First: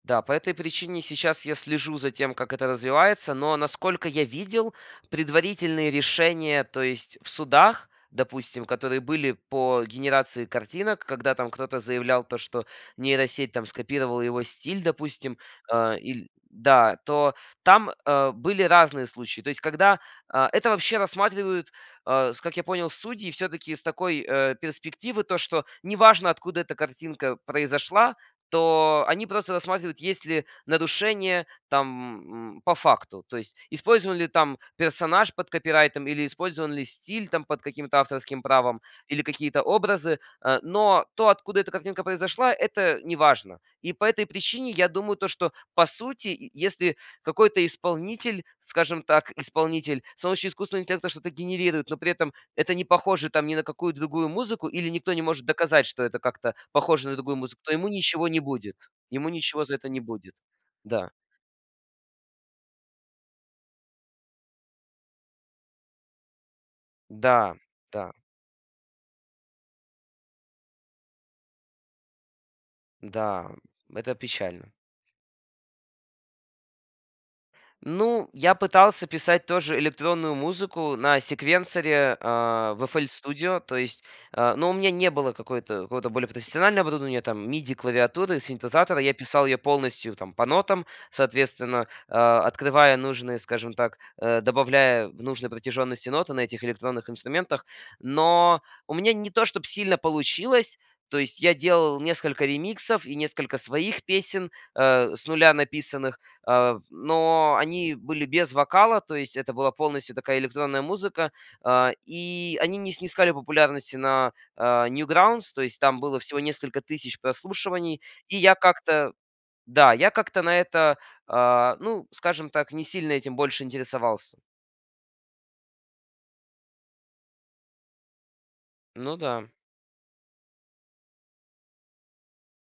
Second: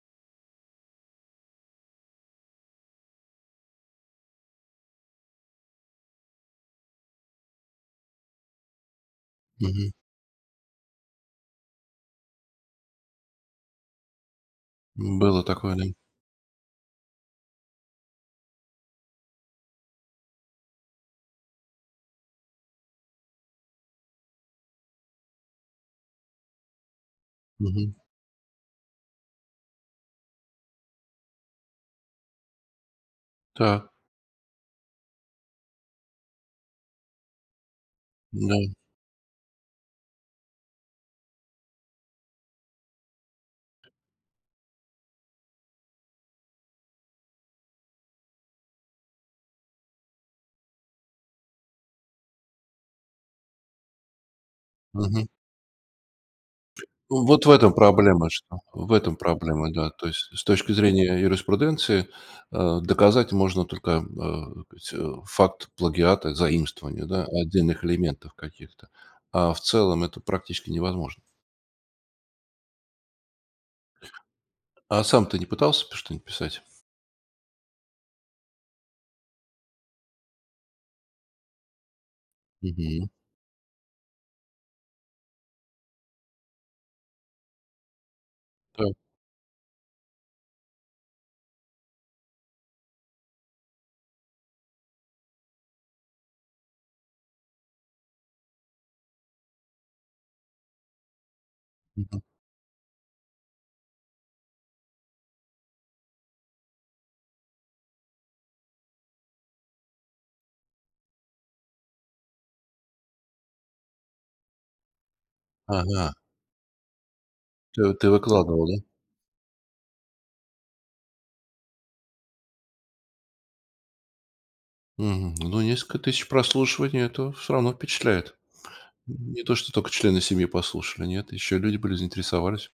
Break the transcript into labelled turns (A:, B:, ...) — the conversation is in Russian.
A: Да, по этой причине сейчас я слежу за тем, как это развивается. Но, насколько я видел, предварительные решения, то есть в судах, допустим, которые были по
B: Мгм.
A: генерации картинок, когда там кто-то заявлял то, что нейросеть там скопировала его стиль,
B: М,
A: допустим.
B: было такое, да.
A: Э, или да, то там, э, были разные случаи. То есть, когда, э, это вообще рассматривают, э, с как я понял, судьи всё-таки с такой, э, перспективы, то, что не важно откуда эта картинка
B: Мгм.
A: произошла, то они просто рассматривают, есть ли нарушение, там, м, по факту. То есть,
B: Так.
A: использован ли там персонаж под копирайтом или использован ли стиль, там, под каким-то авторским
B: Да.
A: правом или какие-то образы. Э, но то, откуда эта картинка произошла это не важно. И по этой причине я думаю то, что по сути, е если какой-то исполнитель, скажем так, исполнитель, солнечный искусственный интеллект там что-то генерирует, но при этом это не похоже, там, ни на какую другую музыку или никто не
B: Мгм.
A: может доказать, что это как-то похоже на другую
B: Вот в
A: музыку, то
B: этом
A: ему ничего
B: проблема,
A: не
B: что,
A: будет.
B: в этом
A: Ему ничего
B: проблема,
A: за это
B: да.
A: не
B: То есть,
A: будет.
B: с точки
A: Да.
B: зрения юриспруденции, э, доказать можно только, э, так сказать, факт плагиата, заимствование, да,
A: Да,
B: отдельных
A: да.
B: элементов каких-то, а в целом это практически невозможно.
A: Да. Это печально.
B: А сам ты не пытался п что-нибудь писать?
A: Ну, я пытался писать тоже электронную музыку на секвенсоре, а, в FL
B: Мгм.
A: Studio, то есть, э, но у меня не было какой-то, какого-то более профессионального оборудования, там, миди клавиатуры,
B: Так.
A: синтезатора. Я писал её полностью там по нотам, соответственно, э, открывая нужные, скажем так, э, добавляя в нужной протяжённости ноты на этих электронных инструментах. Но у меня не то, чтоб сильно получилось. То есть я делал
B: Мгм.
A: несколько ремиксов и несколько своих песен, э, с нуля написанных, э, но они были без вокала. То есть это была полностью такая электронная музыка. А, и они не снискали популярности на, а, Newgrounds. То есть там
B: Ага.
A: было всего несколько тысяч
B: Т
A: прослушиваний.
B: ты
A: И я
B: выкладывал, да?
A: как-то да, я как-то на это, а, ну, скажем так, не сильно этим больше интересовался.
B: Мгм. Ну несколько тысяч прослушиваний это всё равно впечатляет.
A: Ну
B: Н не
A: да.
B: то, что только члены семьи послушали, нет, ещё люди были, заинтересовались.